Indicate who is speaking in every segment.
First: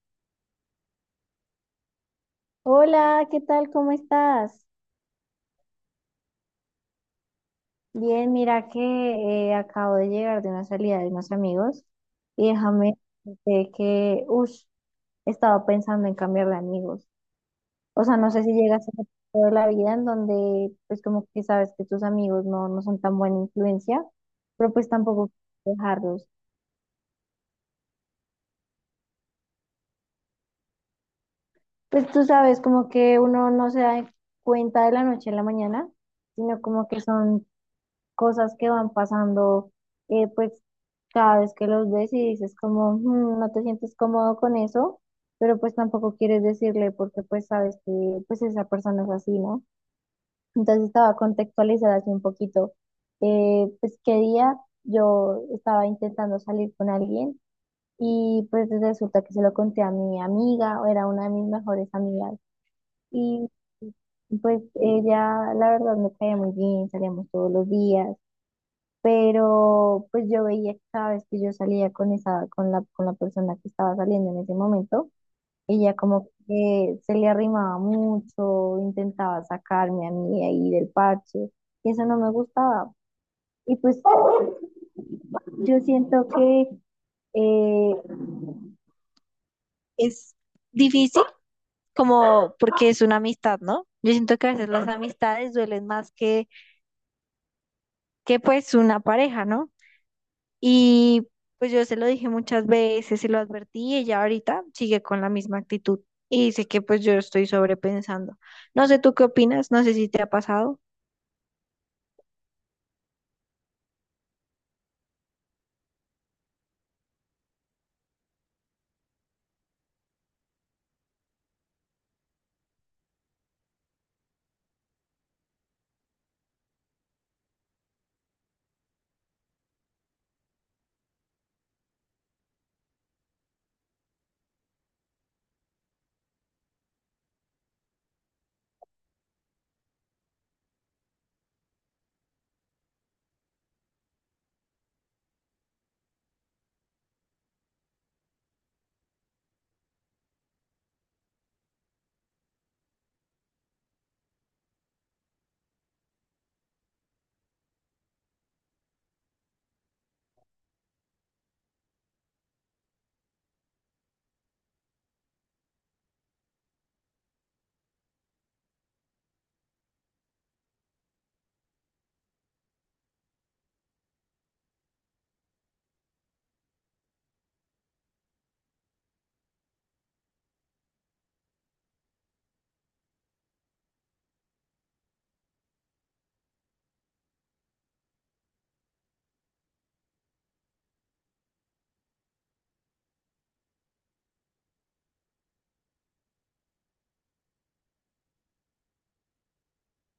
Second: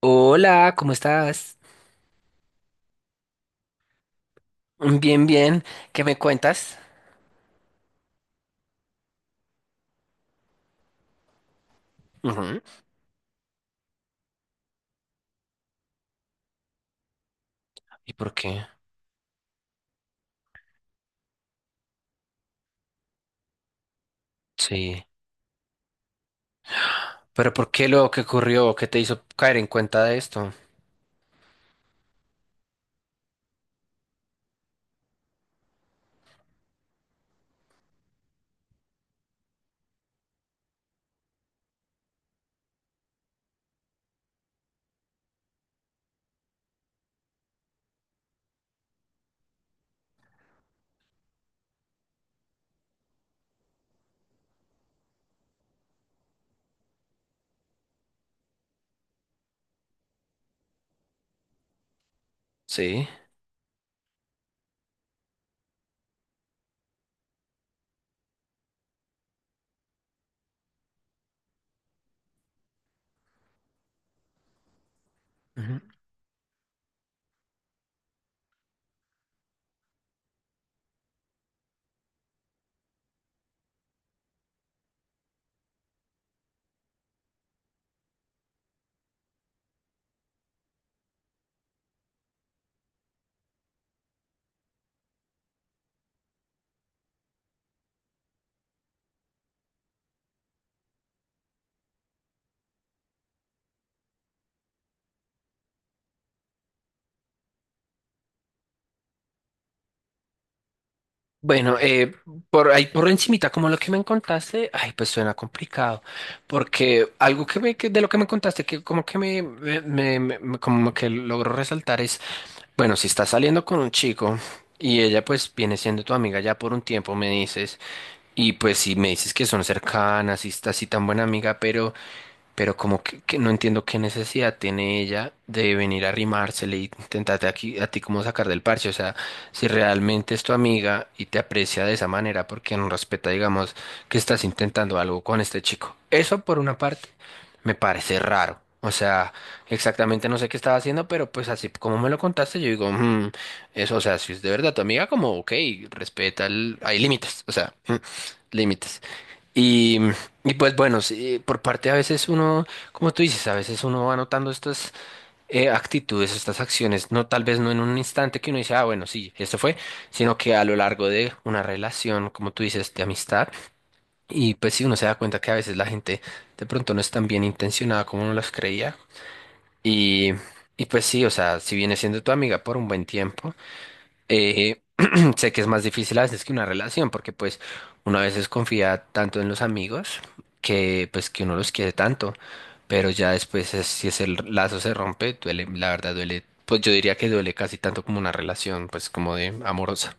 Speaker 1: Hola, ¿cómo estás?
Speaker 2: Hola, ¿qué tal? ¿Cómo estás?
Speaker 1: Bien, bien. ¿Qué me cuentas?
Speaker 2: Bien, mira que acabo de llegar de una salida de unos amigos y
Speaker 1: Ujú.
Speaker 2: déjame decirte que, uff, estaba pensando en cambiar de amigos. O
Speaker 1: ¿Y
Speaker 2: sea, no
Speaker 1: por
Speaker 2: sé si
Speaker 1: qué?
Speaker 2: llegas a ese punto de la vida en donde, pues como que sabes que tus amigos no son tan buena influencia, pero pues
Speaker 1: Sí.
Speaker 2: tampoco quieres dejarlos.
Speaker 1: ¿Pero por qué lo que ocurrió? ¿Qué te hizo caer en cuenta de esto?
Speaker 2: Pues tú sabes, como que uno no se da cuenta de la noche a la mañana, sino como que son cosas que van pasando, pues cada vez que los ves y dices como, "Mm, no te sientes cómodo con eso, pero pues tampoco quieres decirle porque pues sabes que pues esa persona es así, ¿no?" Entonces estaba contextualizada así un poquito, pues qué día yo estaba intentando salir con alguien y pues resulta que se lo conté a mi amiga, o era una de mis mejores amigas.
Speaker 1: Sí.
Speaker 2: Y pues ella, la verdad, me caía muy bien, salíamos todos los días, pero pues yo veía que cada vez que yo salía con esa, con la persona que estaba saliendo en ese momento,
Speaker 1: Ujú.
Speaker 2: ella como que se le arrimaba mucho, intentaba sacarme a mí ahí del parche, y eso no me gustaba. Y pues yo siento que eh, es difícil como porque es una amistad, ¿no? Yo siento que a veces las amistades duelen más que pues una pareja, ¿no? Y pues yo se lo dije muchas veces, se lo advertí y ella ahorita sigue con la misma actitud. Y dice que pues yo estoy sobrepensando. No sé tú qué opinas, no sé si te ha pasado.
Speaker 1: Bueno, por ahí por encimita, como lo que me contaste, ay, pues suena complicado, porque algo que me, que de lo que me contaste, que como que como que logro resaltar es, bueno, si estás saliendo con un chico y ella pues viene siendo tu amiga ya por un tiempo, me dices. Y pues si me dices que son cercanas y está así tan buena amiga, pero como que no entiendo qué necesidad tiene ella de venir a arrimársele y intentarte aquí, a ti como sacar del parche. O sea, si realmente es tu amiga y te aprecia de esa manera, porque no respeta, digamos, que estás intentando algo con este chico. Eso por una parte me parece raro. O sea, exactamente no sé qué estaba haciendo, pero pues así como me lo contaste, yo digo, "Mm, eso, o sea, si es de verdad tu amiga, como, ok, respeta, hay límites, o sea, límites. Y, y pues bueno, sí, por parte a veces uno, como tú dices, a veces uno va notando estas actitudes, estas acciones, no tal vez no en un instante que uno dice, ah, bueno, sí, esto fue, sino que a lo largo de una relación, como tú dices, de amistad, y pues sí, uno se da cuenta que a veces la gente de pronto no es tan bien intencionada como uno las creía, y, y pues sí, o sea, si viene siendo tu amiga por un buen tiempo, eh, sé que es más difícil a veces que una relación, porque pues uno a veces confía tanto en los amigos que pues que uno los quiere tanto, pero ya después si ese lazo se rompe, duele, la verdad duele, pues yo diría que duele casi tanto como una relación, pues como de amorosa.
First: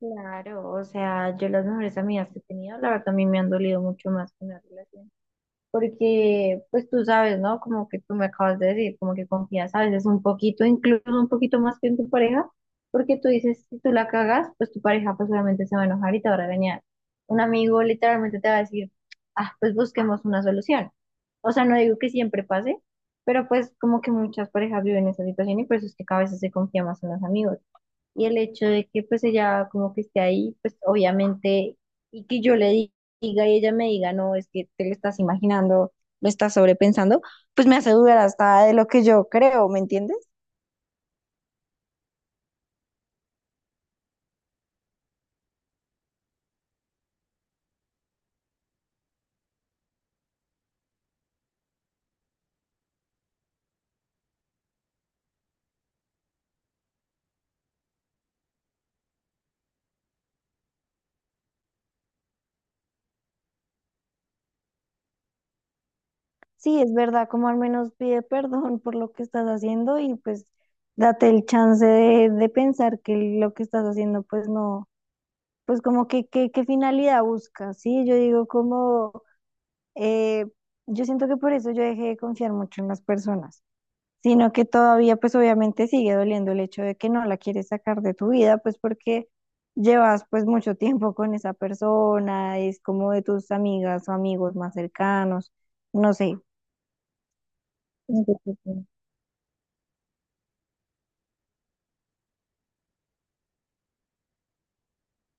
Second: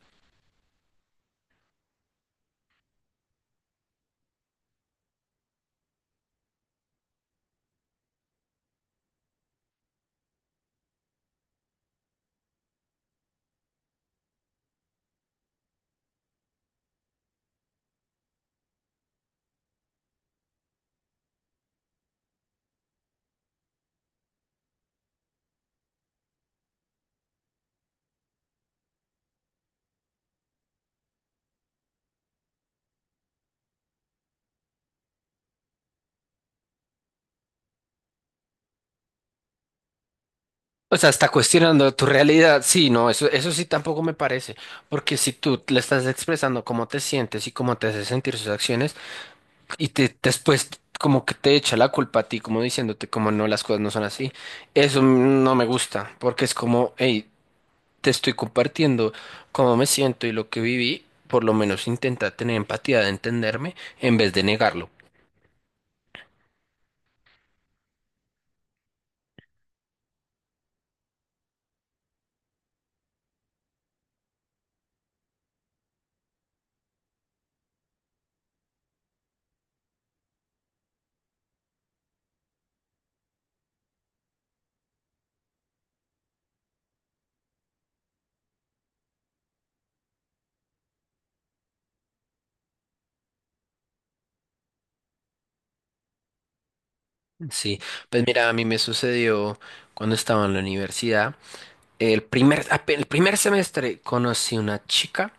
Speaker 2: Claro, o sea, yo las mejores amigas que he tenido, la verdad, también me han dolido mucho más que una relación. Porque pues tú sabes, ¿no? Como que tú me acabas de decir, como que confías a veces un poquito, incluso un poquito más que en tu pareja, porque tú dices, si tú la cagas, pues tu pareja pues obviamente se va a enojar y te va a regañar. Un amigo literalmente te va a decir, ah, pues busquemos una solución. O sea, no digo que siempre pase, pero pues como que muchas parejas viven esa situación y por eso es que cada vez se confía más en los amigos. Y el hecho de que pues ella como que esté ahí, pues obviamente, y que diga y ella me diga, no, es que te lo estás imaginando, lo estás sobrepensando, pues me hace dudar hasta de lo que yo creo, ¿me entiendes?
Speaker 1: O sea, está cuestionando tu realidad. Sí, no, eso sí tampoco me parece, porque si tú le estás expresando cómo te sientes y cómo te hace sentir sus acciones, y te, después como que te echa la culpa a ti, como diciéndote como no, las cosas no son así. Eso no me gusta, porque es como, hey, te estoy compartiendo cómo me siento y lo que viví, por lo menos intenta tener empatía de entenderme en vez de negarlo.
Speaker 2: Sí, es verdad, como al menos pide perdón por lo que estás haciendo y pues date el chance de pensar que lo que estás haciendo pues no, pues como que qué finalidad buscas, ¿sí? Yo digo como, eh, yo siento que por eso yo dejé de confiar mucho en las personas. Sino que todavía pues obviamente sigue doliendo el hecho de que no la quieres sacar de tu vida, pues porque llevas pues mucho tiempo con esa persona, es como de tus amigas o amigos más cercanos, no sé.
Speaker 1: Sí, pues mira, a
Speaker 2: Entonces,
Speaker 1: mí me
Speaker 2: sí.
Speaker 1: sucedió cuando estaba en la universidad, el primer semestre conocí una chica.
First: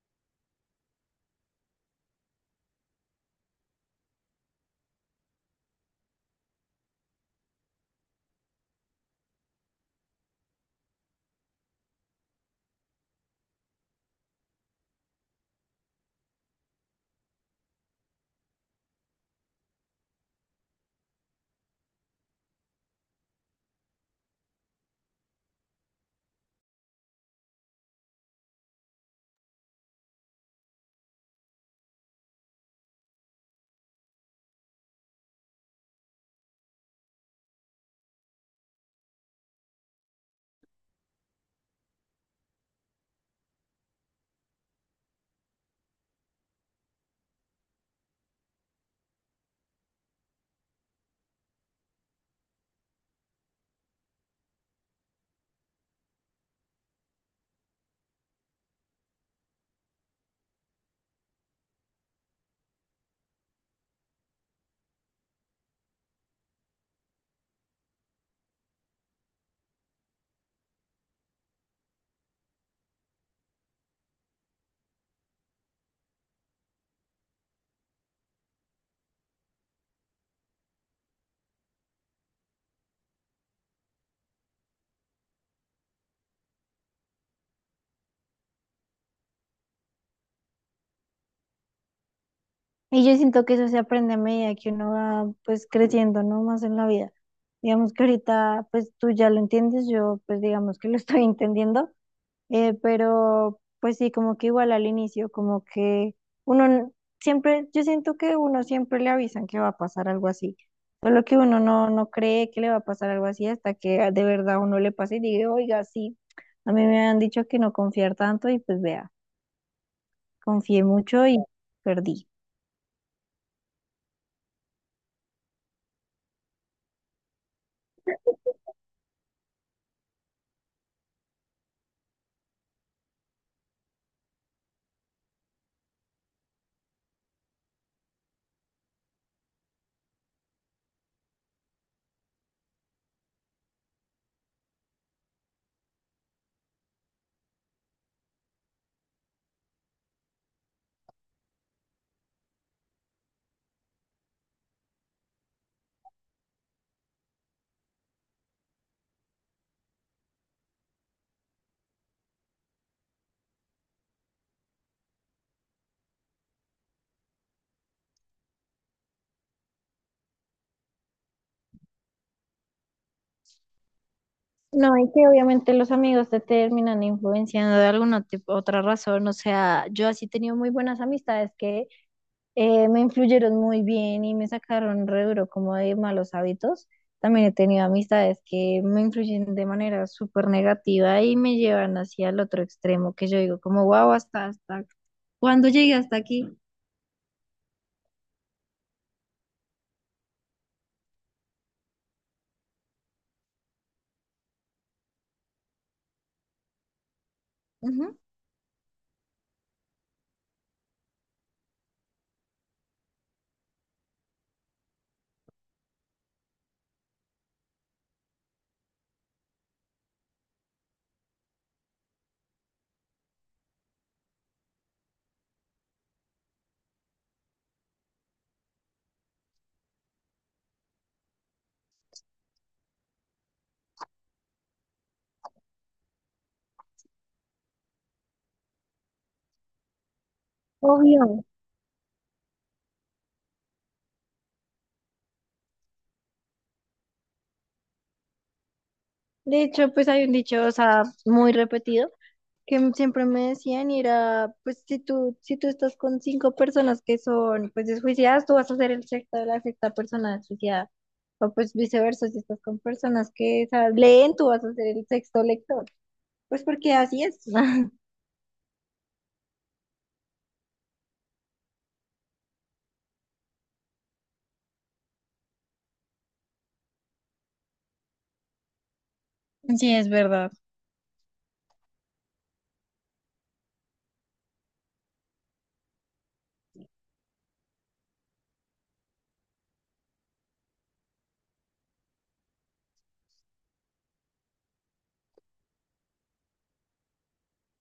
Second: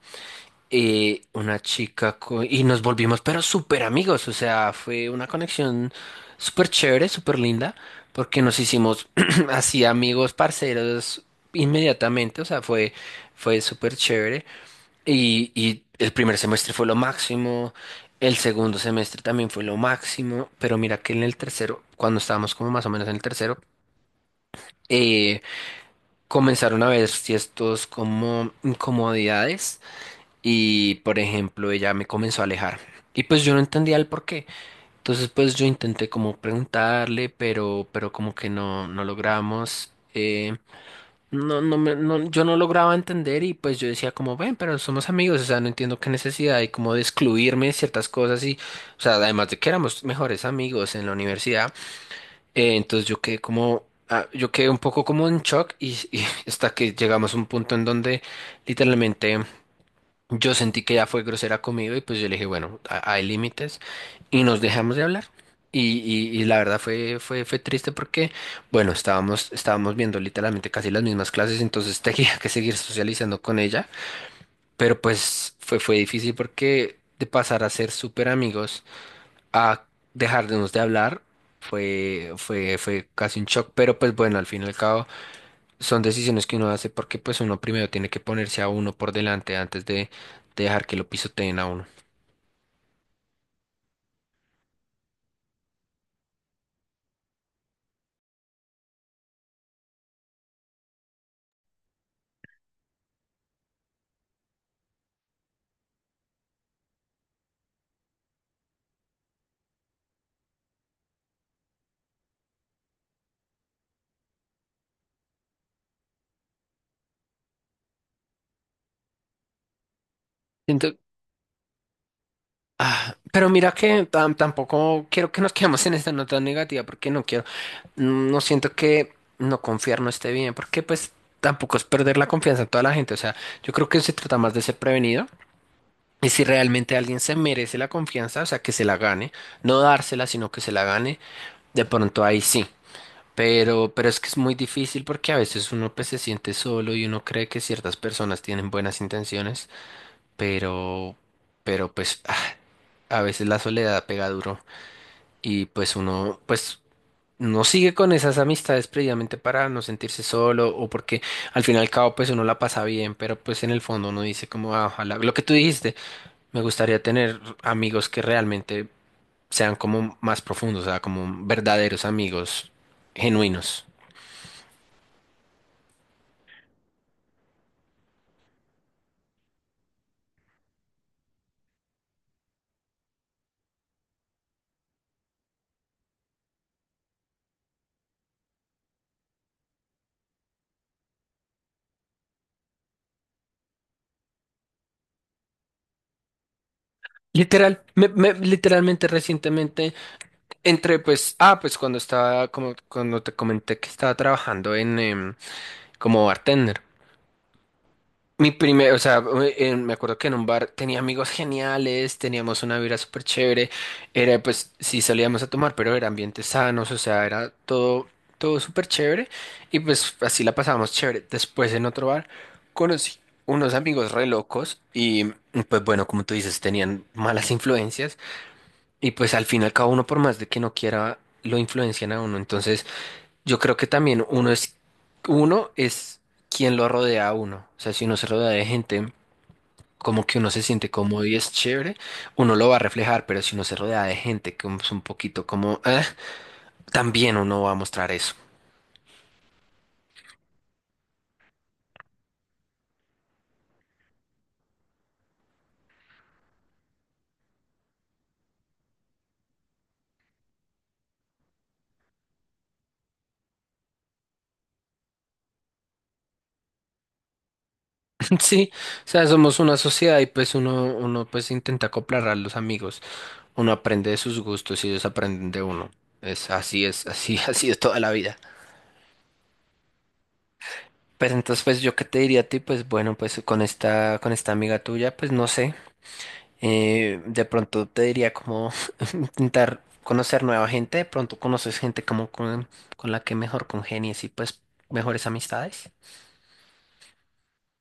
Speaker 1: Y nos volvimos pero súper amigos, o sea, fue una conexión súper chévere, súper linda, porque nos hicimos así amigos, parceros inmediatamente, o sea, fue súper chévere. Y el primer semestre fue lo máximo, el segundo semestre también fue lo máximo, pero mira que en el tercero, cuando estábamos como más o menos en el tercero, eh, comenzaron a ver ciertos como incomodidades y, por ejemplo, ella me comenzó a alejar. Y pues yo no entendía el por qué. Entonces, pues yo intenté como preguntarle, pero como que no, no logramos. Yo no lograba entender y pues yo decía como, ven, pero somos amigos, o sea, no entiendo qué necesidad hay como de excluirme de ciertas cosas y, o sea, además de que éramos mejores amigos en la universidad, entonces yo quedé como, ah, yo quedé un poco como en shock y hasta que llegamos a un punto en donde literalmente... Yo sentí que ella fue grosera conmigo y pues yo le dije, bueno, hay límites y nos dejamos de hablar. Y la verdad fue triste porque, bueno, estábamos viendo literalmente casi las mismas clases, entonces tenía que seguir socializando con ella, pero pues fue difícil porque de pasar a ser súper amigos a dejarnos de hablar fue casi un shock, pero pues bueno, al fin y al cabo son decisiones que uno hace porque pues uno primero tiene que ponerse a uno por delante antes de dejar que lo pisoteen a uno.
Speaker 2: Y yo siento que eso se aprende a medida que uno va pues creciendo, ¿no? Más en la vida. Digamos que ahorita pues tú ya lo entiendes, yo pues digamos que lo estoy entendiendo. Pero pues sí, como que igual al inicio, como que uno n- siempre, yo siento que uno siempre le avisan que va a pasar algo así, solo que uno no cree que le va a pasar algo así hasta que ah, de verdad uno le pasa y diga, oiga, sí, a mí me han dicho que no confiar tanto y pues vea, confié
Speaker 1: Siento-
Speaker 2: mucho y perdí.
Speaker 1: ah, pero mira que tampoco quiero que nos quedemos en esta nota negativa porque no quiero, mm, no siento que no confiar no esté bien porque pues tampoco es perder la confianza en toda la gente. O sea, yo creo que se trata más de ser prevenido. Y si realmente alguien se merece la confianza, o sea, que se la gane, no dársela, sino que se la gane, de pronto ahí sí. Pero es que es muy difícil porque a veces uno pues se siente solo y uno cree que ciertas personas tienen buenas intenciones, pero, pero pues ah, a veces la soledad pega duro y pues uno pues no sigue con esas amistades previamente para no sentirse solo o porque al fin y al cabo pues uno la pasa bien, pero pues en el fondo uno dice como "Ah, ojalá, lo que tú dijiste, me gustaría tener amigos que realmente sean como más profundos, o sea, como verdaderos amigos genuinos.
Speaker 2: No, y que obviamente los amigos te terminan influenciando de alguna otra razón, o sea, yo así he tenido muy buenas amistades, me influyeron muy bien y me sacaron re duro como de malos hábitos. También he tenido amistades que me influyen de manera súper negativa y me llevan hacia el otro extremo, que yo digo como, wow, hasta, ¿cuándo llegué hasta aquí?
Speaker 1: Literal, literalmente recientemente entre pues, ah, pues cuando estaba, como cuando te comenté que estaba trabajando en, como bartender.
Speaker 2: Ujú.
Speaker 1: Mi primer, o sea, me acuerdo que en un bar tenía amigos geniales, teníamos una vida súper chévere, era pues, sí salíamos a tomar, pero era ambientes sanos, o sea, todo súper chévere y pues así la pasábamos chévere. Después en otro bar conocí unos amigos re locos y pues bueno, como tú dices, tenían malas influencias. Y pues al fin y al cabo uno por más de que no quiera, lo influencian a uno. Entonces yo creo que también uno es quien lo rodea a uno. O sea, si uno se rodea de gente como que uno se siente cómodo y
Speaker 2: Obvio.
Speaker 1: es chévere, uno lo va a reflejar, pero si uno se rodea de gente que es un poquito como, "Ah", también uno va a mostrar eso.
Speaker 2: De hecho, pues hay un dicho, o sea, muy repetido, que siempre me decían y era, pues si tú, si tú estás con cinco personas que son pues desjuiciadas, tú vas a ser el sexto de la sexta persona desjuiciada. O pues viceversa, si estás con personas que leen, tú vas a ser el sexto lector. Pues porque así es.
Speaker 1: Sí, o sea, somos una sociedad y pues uno pues intenta acoplar a los amigos, uno aprende de sus gustos y ellos aprenden de uno. Así, así es toda la vida.
Speaker 2: Sí, es verdad.
Speaker 1: Pues entonces, pues yo qué te diría a ti, pues bueno, pues con con esta amiga tuya, pues no sé, de pronto te diría como intentar conocer nueva gente, de pronto conoces gente como con la que mejor congenies y pues mejores amistades.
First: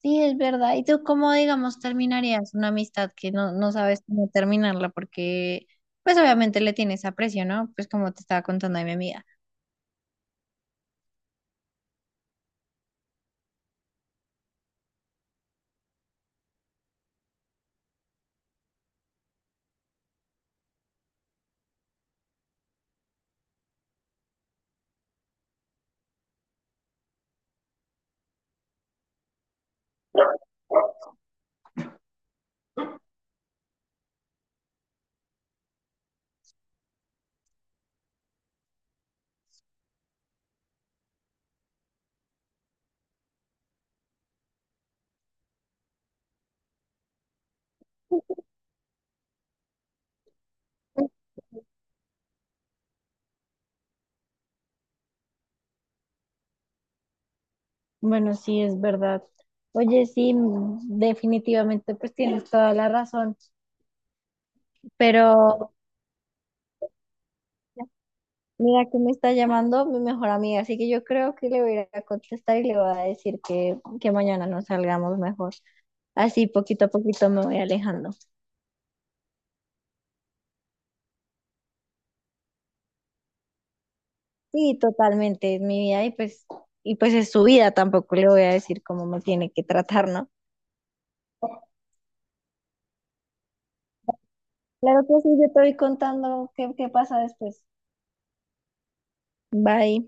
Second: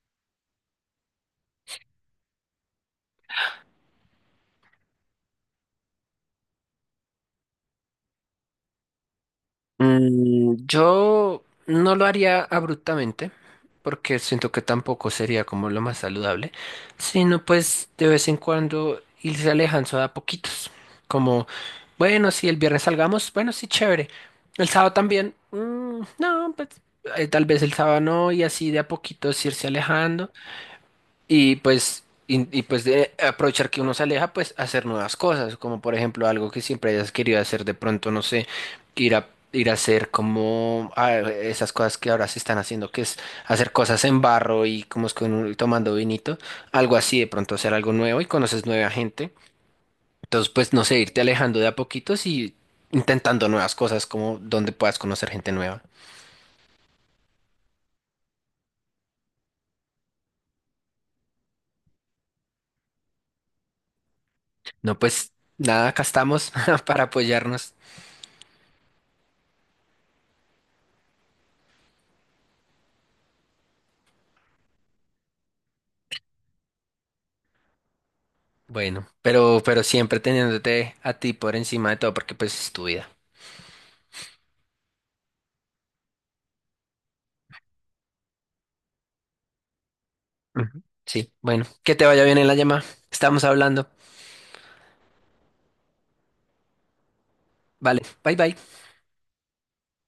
Speaker 2: Sí, es verdad. ¿Y tú cómo, digamos, terminarías una amistad que no sabes cómo terminarla? Porque, pues obviamente le tienes aprecio, ¿no? Pues como te estaba contando a mi amiga.
Speaker 1: Mm, yo no lo haría abruptamente, porque siento que tampoco sería como lo más saludable, sino pues de vez en cuando irse alejando a poquitos. Como, bueno, si el viernes salgamos, bueno, sí, chévere. El sábado también, mm, no, pues tal vez el sábado no, y así de a poquitos irse alejando. Pues de aprovechar que uno se aleja, pues hacer nuevas cosas, como por ejemplo algo que siempre hayas querido hacer, de pronto, no sé, ir a hacer como ah, esas cosas que ahora se están haciendo, que es hacer cosas en barro y como es con tomando vinito, algo así, de pronto hacer algo nuevo y conoces nueva gente. Entonces, pues no sé, irte alejando de a poquitos y intentando nuevas cosas, como donde puedas conocer gente nueva.
Speaker 2: Bueno, sí, es verdad. Oye, sí, mm, definitivamente, pues tienes toda la razón.
Speaker 1: No, pues
Speaker 2: Pero
Speaker 1: nada, acá estamos para apoyarnos.
Speaker 2: mira que me está llamando mi mejor amiga, así que yo creo que le voy a ir a contestar y le voy a decir que mañana nos salgamos mejor. Así poquito a poquito me voy alejando.
Speaker 1: Bueno, pero siempre teniéndote a ti por encima de todo, porque pues es tu vida.
Speaker 2: Sí, totalmente, es mi vida y pues es su vida, tampoco le voy a decir cómo me tiene que tratar, ¿no?
Speaker 1: Ujú. Sí, bueno, que te vaya bien en la llamada. Estamos hablando.
Speaker 2: Claro que sí, yo te voy contando qué pasa después.
Speaker 1: Vale, bye bye.
Speaker 2: Bye.